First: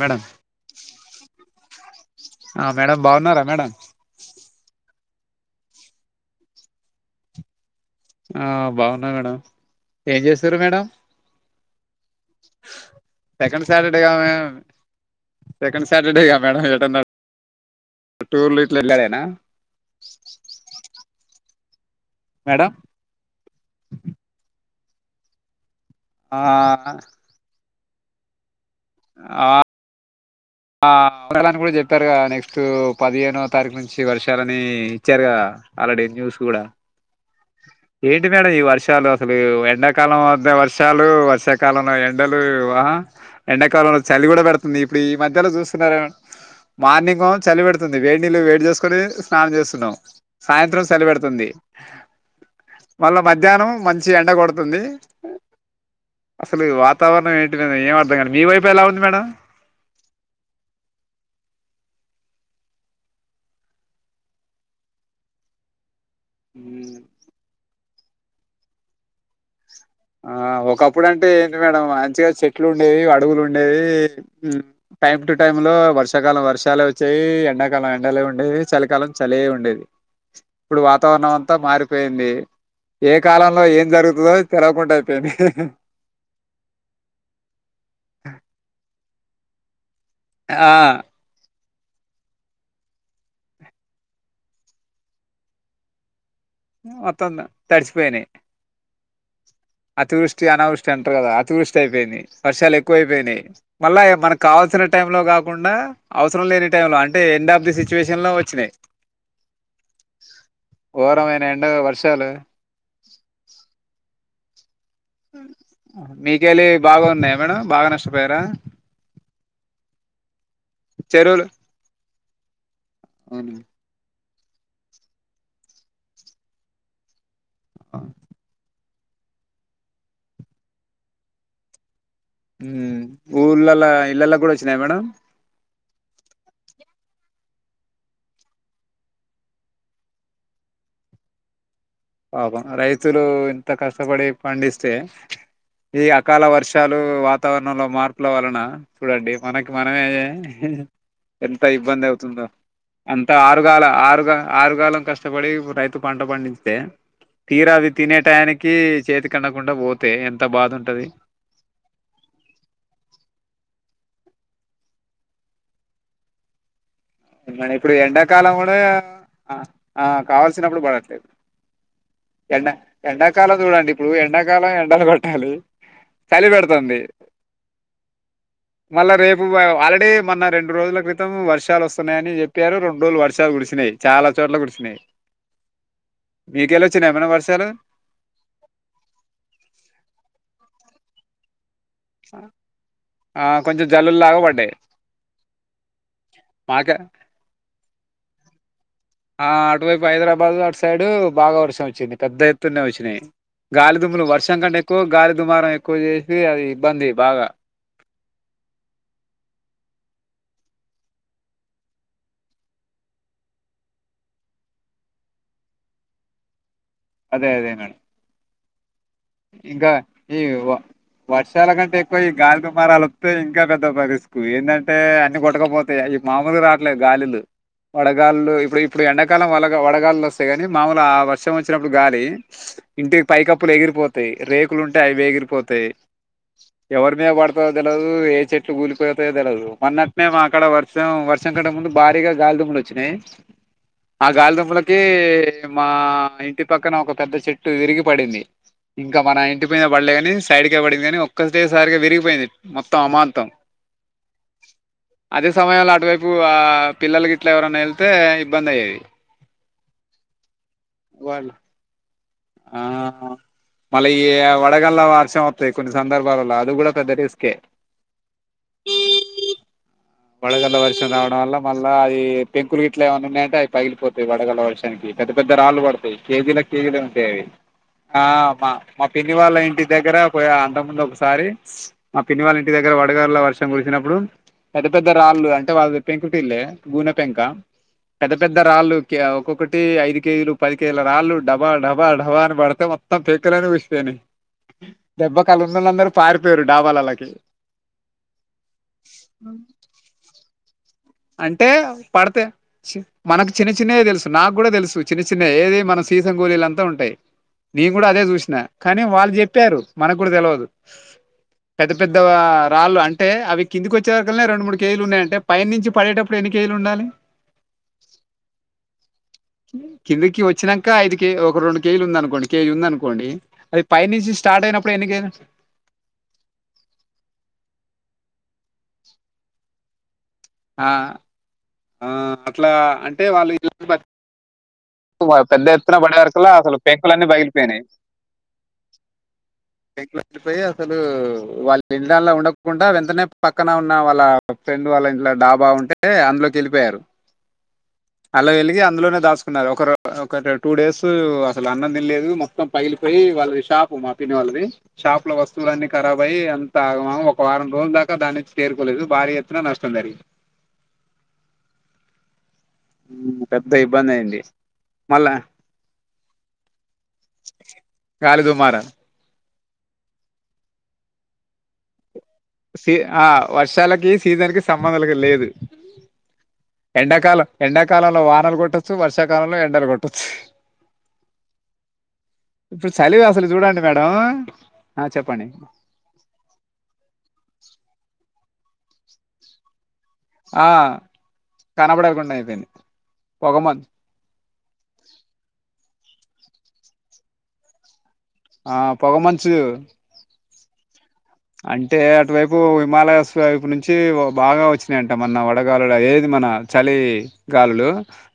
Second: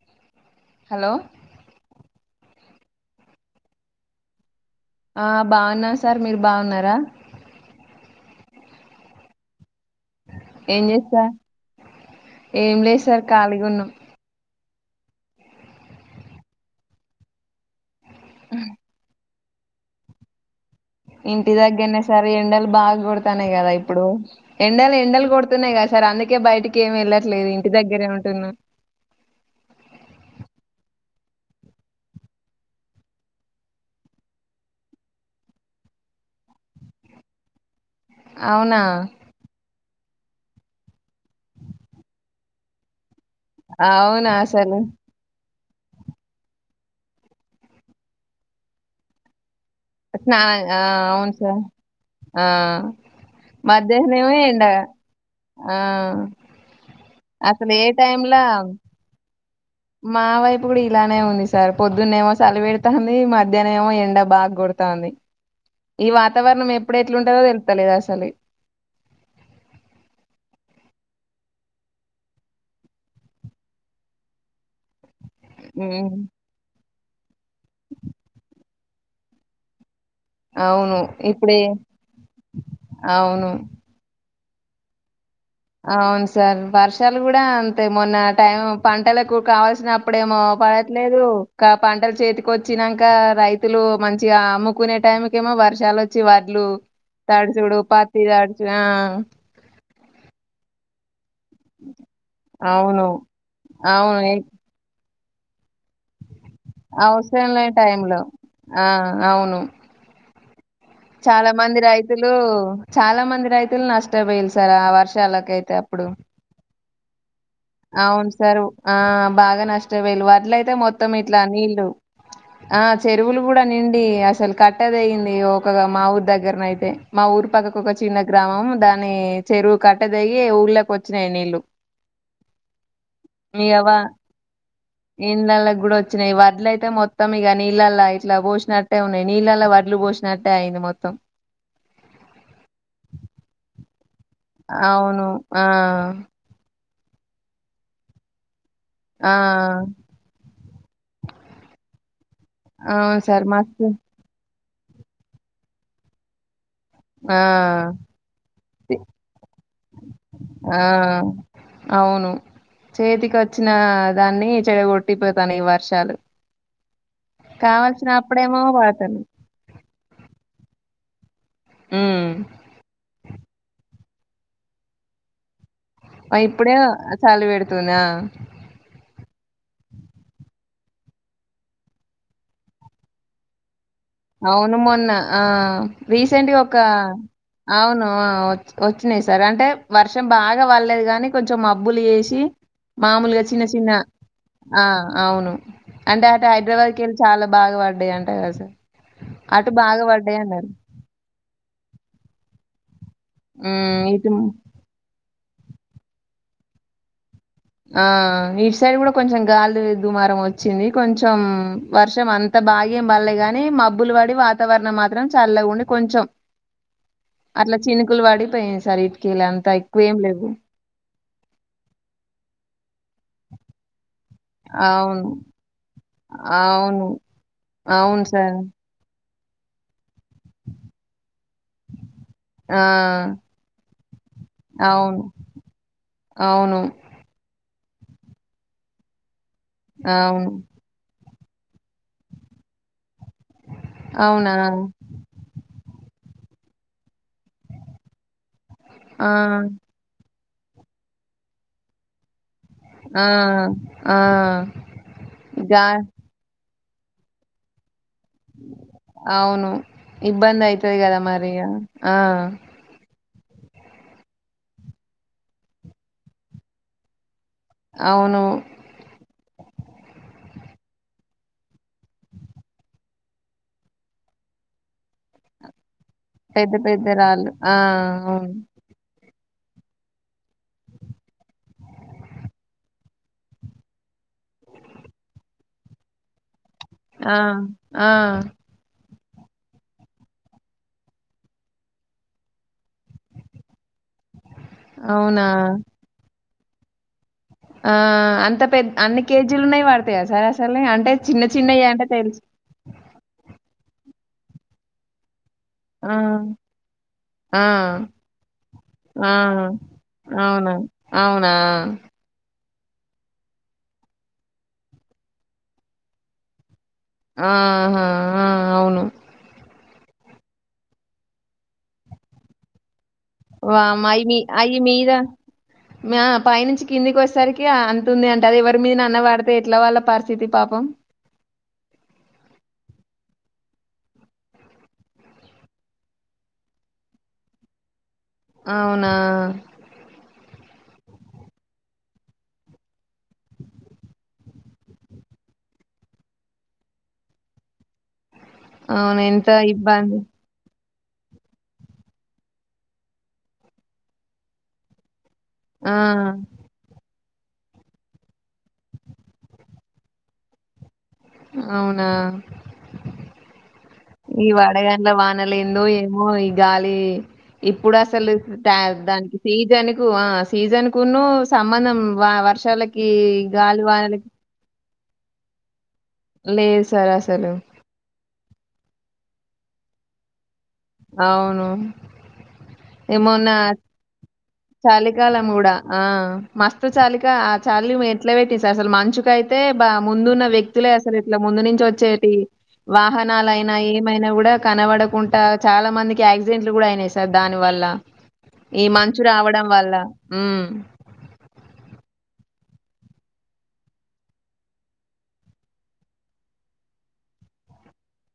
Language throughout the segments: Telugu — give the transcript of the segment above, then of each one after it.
మేడం హలో ఆ మేడం బాగున్నారా మేడం ఆ బావున్న సార్ మీరు బావున్నారా ఆ బావున్నా మేడం ఏం చేస్తారు ఏం మేడం చేస్తా ఏం లేదు సార్ సెకండ్ ఖాళీగున్నాం సాటర్డేగా మేము సెకడ్ సటర్డేగా మేడం ఎటన్న టూర్ లో ఇట్లా ఇడనా ఇంటి దగ్గరనే సార్ ఎండలు మేడం బాగా కొడతానేయి కదా ఇప్పుడు ఎండలు ఎండలు కొడుతున్నాయి సార్ అందుకే ఆ బయటకి ఏమి వెళ్లట్లేదుం ఇంటి దగ్గరే ఉంటున్నా ఆ ఆని కూడా చెప్పారు క నెక్స్ట్ పదిహేనో తారీఖు నుంచి వర్షాలని ఇచ్చారు కదా ఆల్రెడీ న్యూస్ కూడా ఏంటి మేడం ఈ అవునా వర్షాలు అసలు ఎం కాలం వద్ద వర్షాల వర్షాకాలంలో ఎండలు వా ఎండాకాలంలో చలి అవునా కూడా పెడుతుంది అసలు ఇప్పుడు ఈ మధ్యలో చూస్తు మార్నింగ్ చలి పెడుతుంది వేడి నీళ్ళు వేడి చేసుకొని స్నానం చేస్తు స్నా ఆ సాయంత్రం సల్లి అవును పెడుతుంది సార్ ఆ మళ్ళా మధ్యాహ్నం మంచి ఎండ కొడుతుంది ఆ అసలు వాతావరణం ఏంటి అసలు ఏ ఏం అర్ధం కడి టైమ్లా మీ వైపు ఎలా ఉంది మేడం మా వైపు కూడా ఇలానే ఉంది సార్ పొద్దున్న ఏమో సలివెడతంది మధ్యన ఏమో ఎండ బాగ కొడతాంది ఈ వాతావరణం ఉమ్, ఎప్పుడు ఎట్లు ఉంటందో తెలుసు తలిదాస అాలి ఆ ఒకప్పుడు అంటే ఎంది మేడం మంచిగా చెట్లు ఉండేవి అడుగు లు ఉండేవి టైమ్ టు టైమ్ లో హ్మ్ వర్షాకాలం వర్షాలు వచ్చ చేఈ ఎండాకాలం ఎండలో ఉండేవి చలికాలం చలే ఉండేది ఇప్పుడు అవును వాతావరణం అంతా ఇప్పుడే మారిపోయింది ఏ అవును కాలంలో ఏం జరుగుతాదో కరాకు [unintelligible] ట ఐపోయింది అవును సార్ వర్షాలు కూడా అంతే మొన్న టైమ్ పంటలకు కావాల్సిన అప్ ఈప్పుడేమో ఆ పడట్లేదు ఇక పంటలు చేతికి వచ్చినాక రైతులు మంచిగా అమ్ముకునే టైంకేమో వర్షాలు వచ్చి వ మొత్తం తడుచుడు కూడాడు ఉ [unintelligible] పాతి తడిచిపోయినాయి తడిన అతివృష్టి అనావృష్టి అంటారు కదా అతి వృష్టి అయిపోయింది వర్షాలు అవును. ఎక్కువయిపోయినాయి మళ్ళా అవును ఎ మనకు కావాల్సిన టైం లో కా ఇడున్న అవసరం లేని టైం లో అంటే అవసరం ఎండ్ అప్ లేని ది టైంలో సిచ్యువేషన్ లో వచ్చినాయి ఆ! అవును. ఘోరమైన చాలా ఎండ మంది వర్షాలు రైతులు చాలా మంది రైతులు నష్ట పోయిల్స్ చర ఆ వర్షాలకు అయితే అప్పుడు బాగున్నాయి అవును సార్ ఆ బాగా నష్ట వెళ్లు [unintelligible] అయితే మొత్తం ఇట్లా చెరువులు నీళ్ళు ఆ చెరువులు కూడా నిండి అసలు కట్ట తెగింది ఒకగా మా ఊరు దగ్గరన అయితే మా ఊరు ఈ పక్కకు ఒక చిన్న గ్రామం దాని అని చెరువు కట్ట తేగి ఊళ్ళొకి వచ్చినాయి నీళ్ళు హ్మ్ ఇగ ఊర్లలో వ ఇళ్లలోకి కూడా వచ్చినాయ మేడం ఇండ్లల్లకి గూడా వచ్చినయి. వడ్లయితే మొత్తం ఇక నీళ్ళలా ఇట్లా పోసినట్టే ఉంది. నీళ్ళల్లో వడ్లు పోసినట్టే అయింది మొత్తం పాపం రైతులు ఇంత కష్టపడి పండిస్తే అవును. ఆ! ఈ అకాల వర్షలు వాతావరణంలో మార్పుల వలన ఆ! చూడండి మనకి మనమే ఎ ఎంత ఇబ్బంది అవుతుందొ అవును అంత సార్. మస్తు ఆరుగాల ఆరుగా ఆరు కాలం కష్టపడి రైతు పంట పండితే ఆ! తీరా అవి తినే టానికి తి చేతికన్ దకుండా పోతే ఎంత బాధ ఆ ఉంటది అవును చేతికి వచ్చిన దాన్ని చెడు కొట్టిపోతానయి ఈ వర్షాలు మన ఇప్పుడు కావల్సిన ఎండాకాలం అప్పుడేమో కూడా పడతాను ఆ ఆ కావల్సినప్పుడు పడట్ ఉమ్ [inaudible] ఎండా ఎండా కాలం చూడండి ఇప్పుడు ఎండాకాలం ఎండలు పె ట్టాలి ఆ చలి ఇప్పుడే పెడుతఅన్ ది చలి పెడుతుందా మళ్ళా రేపు ఆల్రెడీ మొన్న రెండు రోజుల క్రితం వర్షాలు వస్ స్తున్నాయని చెప్పారు రెండు రోజులు వర్షాలు కురిసినాయి చాలా చోట్ల అవును కురిసినాయి మొన్న ఆ రీసెంట్గా ఒక మీకెళ్ళి వచ్చినాయి ఏమైనా వర్షాలు అవును వచ్చినాయి సార్ అంటే వర్షం బాగా వళ్లేదు కాగాని కొంచెం మబ్ బ్బులు వేసి మామూలుగా ఆ చిన్న కొంచెం చిన్న జల్లులు లాగా పడ్డాయి ఆ అవును అంటే అట మాకే హైదరాబాద్కిళ్ళి చాలా బాగా పడు టాయి ఆ సైడ్ ఆ అటువైపు హైదరాబాద్ అటు సైడు బాగా వర్షం వచ్చింది పెద్ద ఎత్తునే వచ్చింది ఉమ్ గాలిదుుమ్లు ఇటు వర్షం కంటే ఎక్కువ గాలిదుమ్ దుమారం ఎక్కువ చేసి అది ఇబ్బంది బాగా ఆ ఈ సైడ్ కూడా కొంచెం గాలి దుమారం వచ్చింది కొంచెం వర్షం అంత బాగేమ్ బల్లే గాని మబ్బులు పడి వాతావరణం మాత్రం చల్లగా ఉండి కొంచెం అదే అదే అట్లా మేడం చినుకులు వడిపోయాయి సరీ ఇంకా ఈ వ వర్షాల కంటే ఎక్కువ ఈ గాలి దుమారలతే ఇంకా పెద్ద పరిస్తి ఏందంటే అవును. అన్ని కొట్టకపోతాయి మాములుగ రాట్లే ద్ అవును. గాలిలు అవును వడగాలు లు సార్. ఇప్పుడు ఇప్పుడ ఎండకాలం వలగా వడగాళ్ లోస్ స్తే కాని మాముూలు ఆ వర్షం వచ్చినప్పుడు గాలి ఆ! ఇంటికి పై కప్పులు ఎగిరిపోత యి రేకులు ఉంటే అవును. అవి ఎగిరిపోతాయి అవును. ఎవరి మీద పడత తెలదు ఏ చెట్లు కూలిపోతయో తెల్వదు మొన్నట్నే మా అవును. క్కడ వర్షం వర్ం కటె ముందు భారీగా గాలిదుమ్ములు వచ్చినాయి ఆ అవునా! గాలిదుంపలకి మా ఇంటి పక్కన ఒక పెద్ద చెట్టు విరిగి పడింది ఇంకా ఆ! మన ఇంటి మీద బలే కాని సైడ్కే పడింది కానీ ఒక్కటే సారిగా విరిగిపోయింది మొత్తం ఆ! అమాంతం ఆ! అదే గా సమయంలో అటువైపు ఆ పిల్లలుగిట్లా ఎవరన్నా యె అవును ఇబ్బంది అయితది కదా వాళ్ళు మరిగా ఆ మళ్ళ ఈ వడగండ్ల వర్షం వతయ్ కొన్ని సందర్భాలలొ అది కూడా పెద్ద రిస్ అవును వడగండ్ల వర్షం రావడం వల్ల మళ్ళ ఈ పెంకులు గిట్లా ఏమన్నా ఉన్నాయంటే అయి పగిలిపోతాయి వడగండ్ల వర్షానికి పెద్ద పెద్ద రాళ్ళు పడతాయ్ కేజీలకి పెద్ద కేజీలే పెద్ద ఉంటయి అవి రాళ్ళు. ఆ అవును. మా మా పిన్ని పిన్నివాళ్ళ ఇంటి దగ్గర అంతకు ముందు ఒకసారి మా పిన్నివాళ్ళ ఇంటి దగ్గర వడగండ్ల వర్షం కురిసినప్పుడు పెద్ద పెద్ద రాళ్ళు అంటే వాళ్ళది పెంకుటిళ్ళే గూనె ఆ! పెంక ఆ! పెద్ద పెద్ద రాళ్ళు ఒక్కొక్కటి ఐదు కేజీలు పది కేజీల రాళ్ళు డబా డబా డబా అని పడితే మొత్తం పెకలని ఊసిపొయ్నయ్ అవునా! దెబ్బకి ఆడునోళ్ళందరు పారి డాబాలలోకి ఉమ్ ఉన్నయ్ పడతయా సార్ అసలు అంటే పడతయ్ మనకు చిన్న చిన్నయే తెలుసు నాకు కూడా తెలుసు చిన్న చిన్న ఏది మన ఆ! సీసం గోలీలంతా ఉంటయ్. ఆ! నేను కూడా అదే చూసినా కానీ ఆ! వాళ్ళు చెప్పారు మనకు కూడా తెలివదు అవునా! అవునా! పెద్ద పెద్ద రాళ్ళు అంటే అవి కిందికి వచ్చే వరకన్లే రెండు మూడు కేజీలున్నాయంటే పైన్ నుంచి పడేటప్పుడు ఎన్ని కేజీలు ఉండాలి ఆహా ఆ అవును కిందకి వచ్చానక ఐదు ఒక రెండు కేజీలు ఉందనుకోండి కేజీ ఉందనుకో వామో అయి మీ అయి ఎన్ని మీద కేజీలు మా పైనుంచి కిందికి వచేసరికి అంతుంది అంటే అది ఎవ రిమీద నన్న పడితే ఎట్లా వారు పరి స్థితి పాపం ఆ ఆ అట్లా అంటే వాళ్ళు [unintelligible] పెద్ద ఎత్తున పడే వరకలా అసలు పెంకులన్నీ పగిలిపోయినయ్ అవునా లో వెళ్ళిపోయి అసలు వాళ్ళ ఇళ్ళలో ఉండకుండా, వెంటనే పక్కన ఉన్న వాళ్ళ ఫ్రెండ్ వాళ్ళ ఇంట్లో డాబా ఉంటే అందులోకి యెళ్ళిపోయారు. అలా యెలిగి అందులోనే అవును. ఎంత దాసు నరు ఒకరు ఇబ్బంది. ఒకటి టూ డేసూ అసలు అన్నందినలేదు మొత్తం పగిలిపోయి వాళ్ళది షాప్ మా పిన్ని వాళ్ళది షాప్ లో వస్త వులన్ని ఆ! ఖరాబ్ అయి అంతా ఆగం ఆగం ఒక వారం రోజుల దాకా దాన్ని నుంచి తేరుకోలేదు భారీ ఎత్తున నష్టం జరిగింది అవునా ఉమ్, పెద్ద ఇబ్బంది అయింది ఈ మళ్ళా వాడగండ్లవానలేందో ఏమో ఈ గాలి ఇప్పుడు అసలు గాలి దుమారం దానికి సీజన్ కు హ సీజన్ కును సంబంధం వ సి వర్షాలకి, ఆ గాలి వర్షాలకి వానలకి సీజన్ కి సం మ్మందులకి లేదు లేదు సార్ ఎండాకాలం అసలు. ఎండాకాలంలో వానలు కొట్టొచ్చు వర్షాకాలంలో ఎం డలు కొట్టొచ్చు అవును ఇప్పుడు చలివి అసలు ఏమొన్న చూడండి మేడం ఆ చెప్పండి చలికాలం కూడా ఆ మస్తు చలికా ఆ చాలి మే ఎట్లా పెట్టింది సార్ అసలు మంచుకైతే ప ముందున్న ఆ వ్యక్తులే అసలు ఇట్లా ముందు నుంచి కనబడకుండా వచ్చేటి అయిపోయింది వాహనాలయినా పొగమంచు ఏమైనా కూడా కనబడకుంటా చాలా మందికి యాక్సిడెంట్లు కూడా అయినాయి సార్ దాని వల్ల ఆ ఈ మంచు పొగమంచు రావడం వల్ల హు అ అంటే అటువైపు హిమాలయస్ వైపు నుంచి బాగా వచ్చినాయంట మొన్న వడగాలులు ఏది మన చలి గాలులు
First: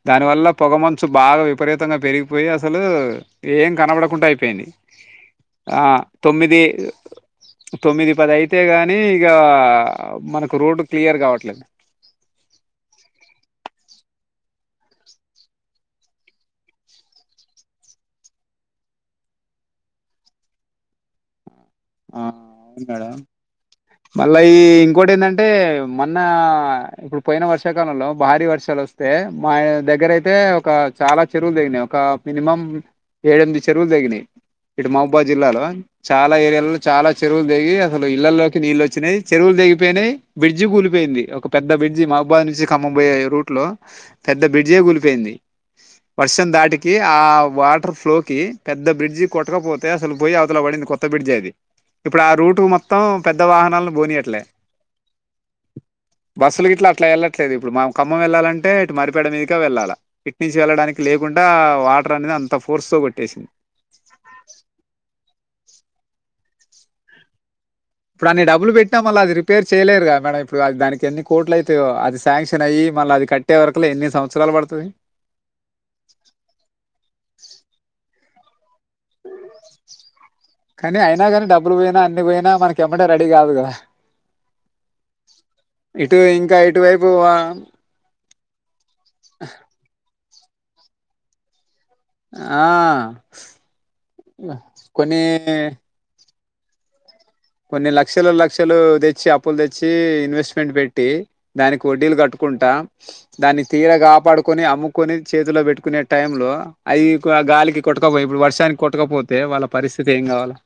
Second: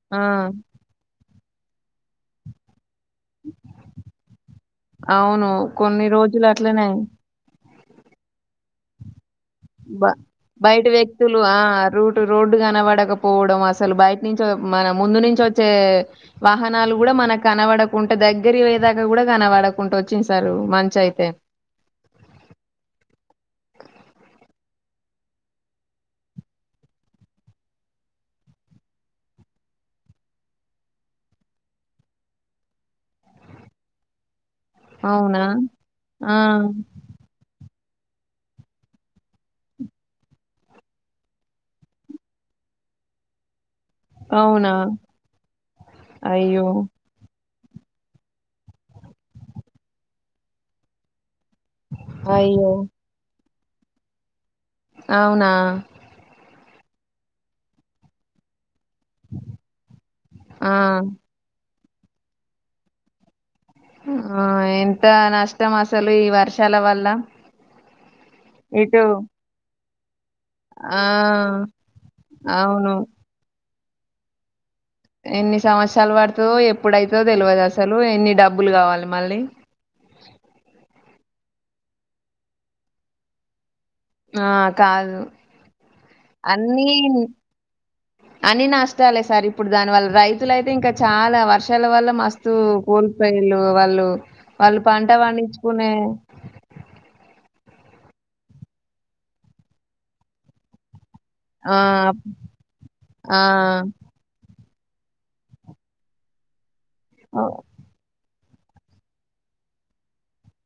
దాని ఆ! వల్ల పొగ మంచు బాగా విపరీతంగా పెరిగిపోయి అసలు ఏం కనబడకుండా అయిపోయింది అవును. ఆ కొన్ని రోజులు తొమ్మిది అట్లనే తొమ్మిది పది అయితే గాని ఇక బ మనకు రోడ్డు బయట క్లియర్ వ్యక్తులు ఆ కావట్లేదు రూట్ రోడ్డు కనబడకపోవడం అసలు బయ నుంచో మన ముందు నుంచి వచ్చే వాహనాలు కూడా మన కనపడకుంటే దగ్గర వయ్యేదాకా కూడా కనవడకుంట వచ్చింది సార్ మంచు అయితే ఆ అవును మేడం మళ్ళా ఈ ఇంకోటి ఏందంటే మొన్న ఇప్పుడు పోయిన వర్షాకాలంలో భారీ వర్షాలు వస్తే మా దగ్గరయితే ఒక చాలా చెరువులు తిగినాయి ఒక మినిమం ఏడెనిమిది చెరువులు తగినాయి ఇటు మౌబాద్ అవునా జిల్లాలో చాలా ఆ ఏరియాలలో చెరువులు తెిగి అసలు ఇళ్లల్లోకి నీళ్ళు వచ్చినాయి చెరువులు తెగిపోయినాయి బ్రిడ్జ్ కూలిపోయింది ఒక పెద్ద బ్రిడ్జి మౌబాద్ నుంచి ఖమ్మం పొయ్యే రూట్ లో పెద్ద అవునా బిడ్జే ఎ కూలిపోయింది వర్షం అయ్యో దాటికి ఆ వాటర్ ఫ్లోకి పెద్ద బ్రిడ్జి కొట్టకపోతే అసలు పోయి అవుతల పడింది కొత్త బ్రిడ్జ్ ఏ అది ఇప్పుడు ఆ రూటు అయ్యో మొత్తం పె ద్ద వాహనాలను పోనినీయట్లే అవునా బస్సులు గిట్లా అట్లా వెళ్లట్లేదు ఇప్పుడు మా ఖమ్మం వెళ్ళలంటే ఇటు మరిపేడ మీదుగా వెళ్ళాల ఇట్ నుంచి ఆ వెళ్ళడానికి లేకుంటా వా టర్ అనేది అంత ఫోర్స్ తో కొట్టేసింది ఆ ఎంత న ష్టం అసలు ఈ వర్షాల వల్ల డు అన్ని డబ్లు పెట్టాం ఇటు అ రిపే చేలేరుగా మేడం ఇప్పుడు అది దానికి ఆ ఎన్ని కోట్ అయితాోఅది శాంక్షన్ అయ్యి అవును మళ్ళ అది కట్టేవర ఎన్ని సంవత్సలు పడు ఎన్ని సంవత్సరాలు పడుతుందో ఎప్పుడైతుందో తెలియదు అసలు ఎన్ని డబ్బు డబ్బులు కావాలి మళ్ళీ కానీ అయినా కానీ డబ్బులు పోయినా అన్ని పోయినా మనకి ఇమ్మంటే రెడీ కాదు కదా ఆ కాదు ఇటు ఇంకా అన్ని ఇటువైపు ఆ, అన్ని నష్టాలే సార్ ఇప్పుడు దానివల్ల రైతు అయితే ఇంకా చాలా వర్ష క్షాల వల్ల మస్తు ఆ, కూలిపాయలు వాళ్ళు వాళ్ళు పంట కొన్ని పండించుకునే కొన్ని లక్షలు లక్షలు తెచ్చి అప్పులు తెచ్చి ఇన్వెస్ట్మెంట్ పెట్టి ఆ దానికి వడ్డీలు కట్టుకుంటా ఆ దాన్ని తీర కాపాడుకు కని అమ్ముకొని చేతిలో పెట్టుకునే టైమ్ లో అది గాలికి కొట్టుకపోయి ఇప్పుడు వర్ష న కొట్టకపోతే వాళ్ళ పరిస్థితి ఏం కావాలా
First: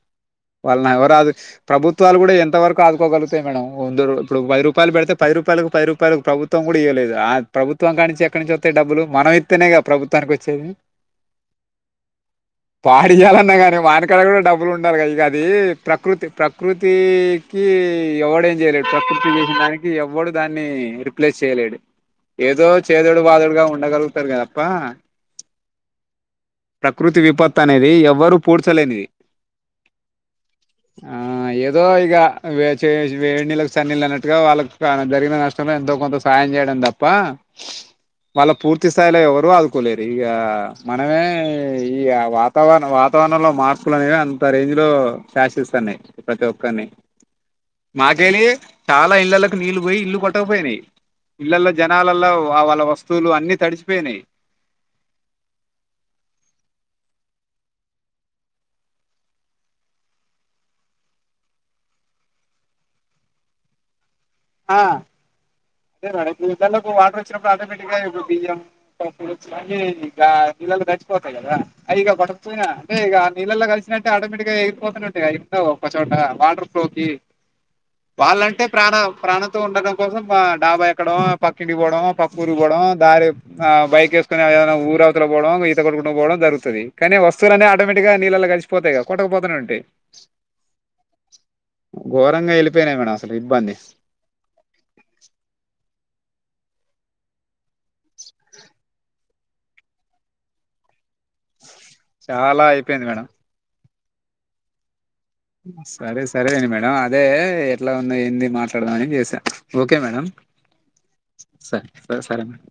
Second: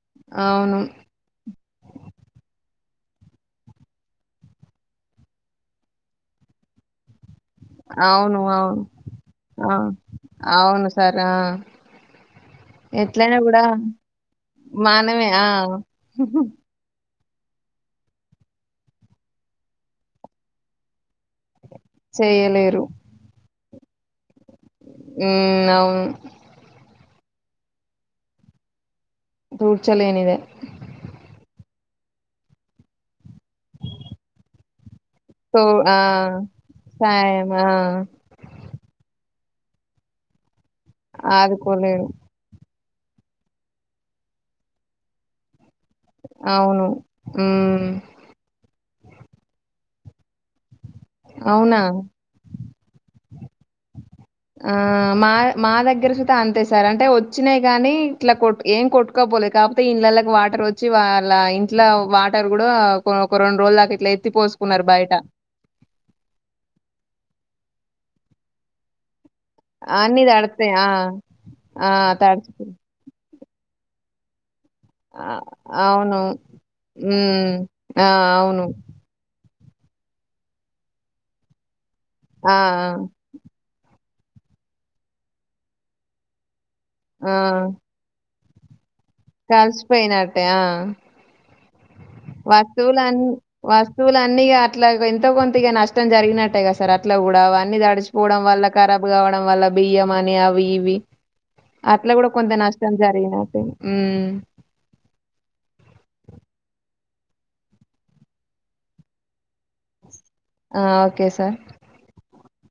అవును వర్ వ అదు ప్రభుత్వాలు కూడా ఎంతవరకు ఆదుకోగలుగుతాయి మేడం వంద ఇప్పుడు పై రూపాయలు పెడితే పది రూపాయలకు పది రూపాయలకు ప్రుత్వం కూడా ఇవ్వలేదు ప్రభుత్వం కా ను అవును ఎక్కడి నుంచి వస్తే అవును డబ్బులు మనం ఇతేనే ఆ ప్రభుత్వానికి వచ్చేది అవును సార్ ఆ ఎట్లయినా పాడియాలన్నా కూడా కానీ వానకడ కూడా డబ్బులు ఉండాలి ఇక మనమే అది ఆ ప్రకృతి ప్రకృ క ఎవడ ఏం చేయలేడు ప్రకృతి చేసిన దానికి ఎవ్వడు దాన్ని రిప్లేస్ చేయలేడు ఏదో చేయలేరు చేదడు బాధుడుగా ఉంట నాలుగల్కస్తరుకధ ఉ అవున ప్రకృతి విపత్ అనేది ఎవ్వరుూ పూడ్చలేనిది దూడ్చాల ఏనద ఆ ఏదో ఇక వ వే నీళ్కి సన్నీళ్ళు అన్నట్టుగా వాళ్ళకి జరిగిన తో నష్టంలో ఆ ఎంతో కొంత సాయం చేయడం తప్ప సాయం ఆ వాళ్ళ పూర్తి స్థాయిలో ఎవ పర్వాదు కూలే ర ఈ మనమే ఈ ఆదుకోలేడు వాతావరణం వాతావరణ లో మార్పులు అనేవి అంత రేంజ్ లో శాసిస్తున్నాయి ఇ ప్రతి అవును ఒక్కని మ్మ్ మా గలి చాలా ఇళ్ళలకు నీళ్ళు పోయి ఇల్లు కొట్టకపోయినాయి పిల్లల్లో అవునా జనాలలో వా వాళ్ళ వస్తువులు అన్ని తడిచిపోయినాయి ఆ మా మా దగ్గర సతే అంతే సార్ అంటే వచ్చినాయి కాని ఇట్లా కొట్ ఏం కొట్టుకోపోలేదు కాకపోతే ఇంళ్ళకి వాటర్ వచ్చి వాళ్ళ ఇంట్లో వాటర్ కూడా ఒక రెండు రోజులు దకా ఇట్లా ఎత్తి ఆ పోసుకున్నారు బయట అదే మీ కాళ్ళకు వాటర్ వచ్చ అటోమెటిక్ ఈ అన్ని ఇగ తడితాయి నీలల్లో ఆ కలిసిపోతది కదా ఆ అది తడుచు టే ఆటోమేటిక్ గా పోతుంటే ఆ ఎందో ఒకచోట అవును వాటర్ ప్రూఫ్కి మ్మ్ ఆ వాళ్ళంటే అవును ప్రాణ ఉండటడం కోసం డాబా ఎక్కడం పక్కింటికి పో ఆ ఆ పక్కూరికి పోడం దారి ఆ బైకేస్ ఏనా ఊరు అవతు పోవడం ఈత కొడుకుంట పోవడం జరుగుతుంది కానీ ఆ, వస్తువులనే ఆటోమేటిక్గా నీళ్ళలో కలి పోతేగా కలిసిపోయినట్టే ఆ ఘోరంగా వెళ్ళిపోయినాయి మేడం వస్తువులని అసలు ఇబ్బంది వస్తువులని అన్నిగా అట్లా ఎంత కొంతగా నష్టం జరిగినట్టు అట్టే కద సార్ అట్లా కూడా అ అన్ని తడిచిపోవడం వల్ల కఖరాబ్ కావడం వల్ల బియ్యం అని అవి ఇవి అట్లా కూడా కొంత చాలా నష్టం అయిపోయింది మేడం జరిగిన హుమ్ సరే సరే అం మేడం అదే ఎట్లా ఉంది ఏంది మాట్లాడదామని చేసా ఓకే మేడం ఆ ఓకే సార్ సరే స సరే అ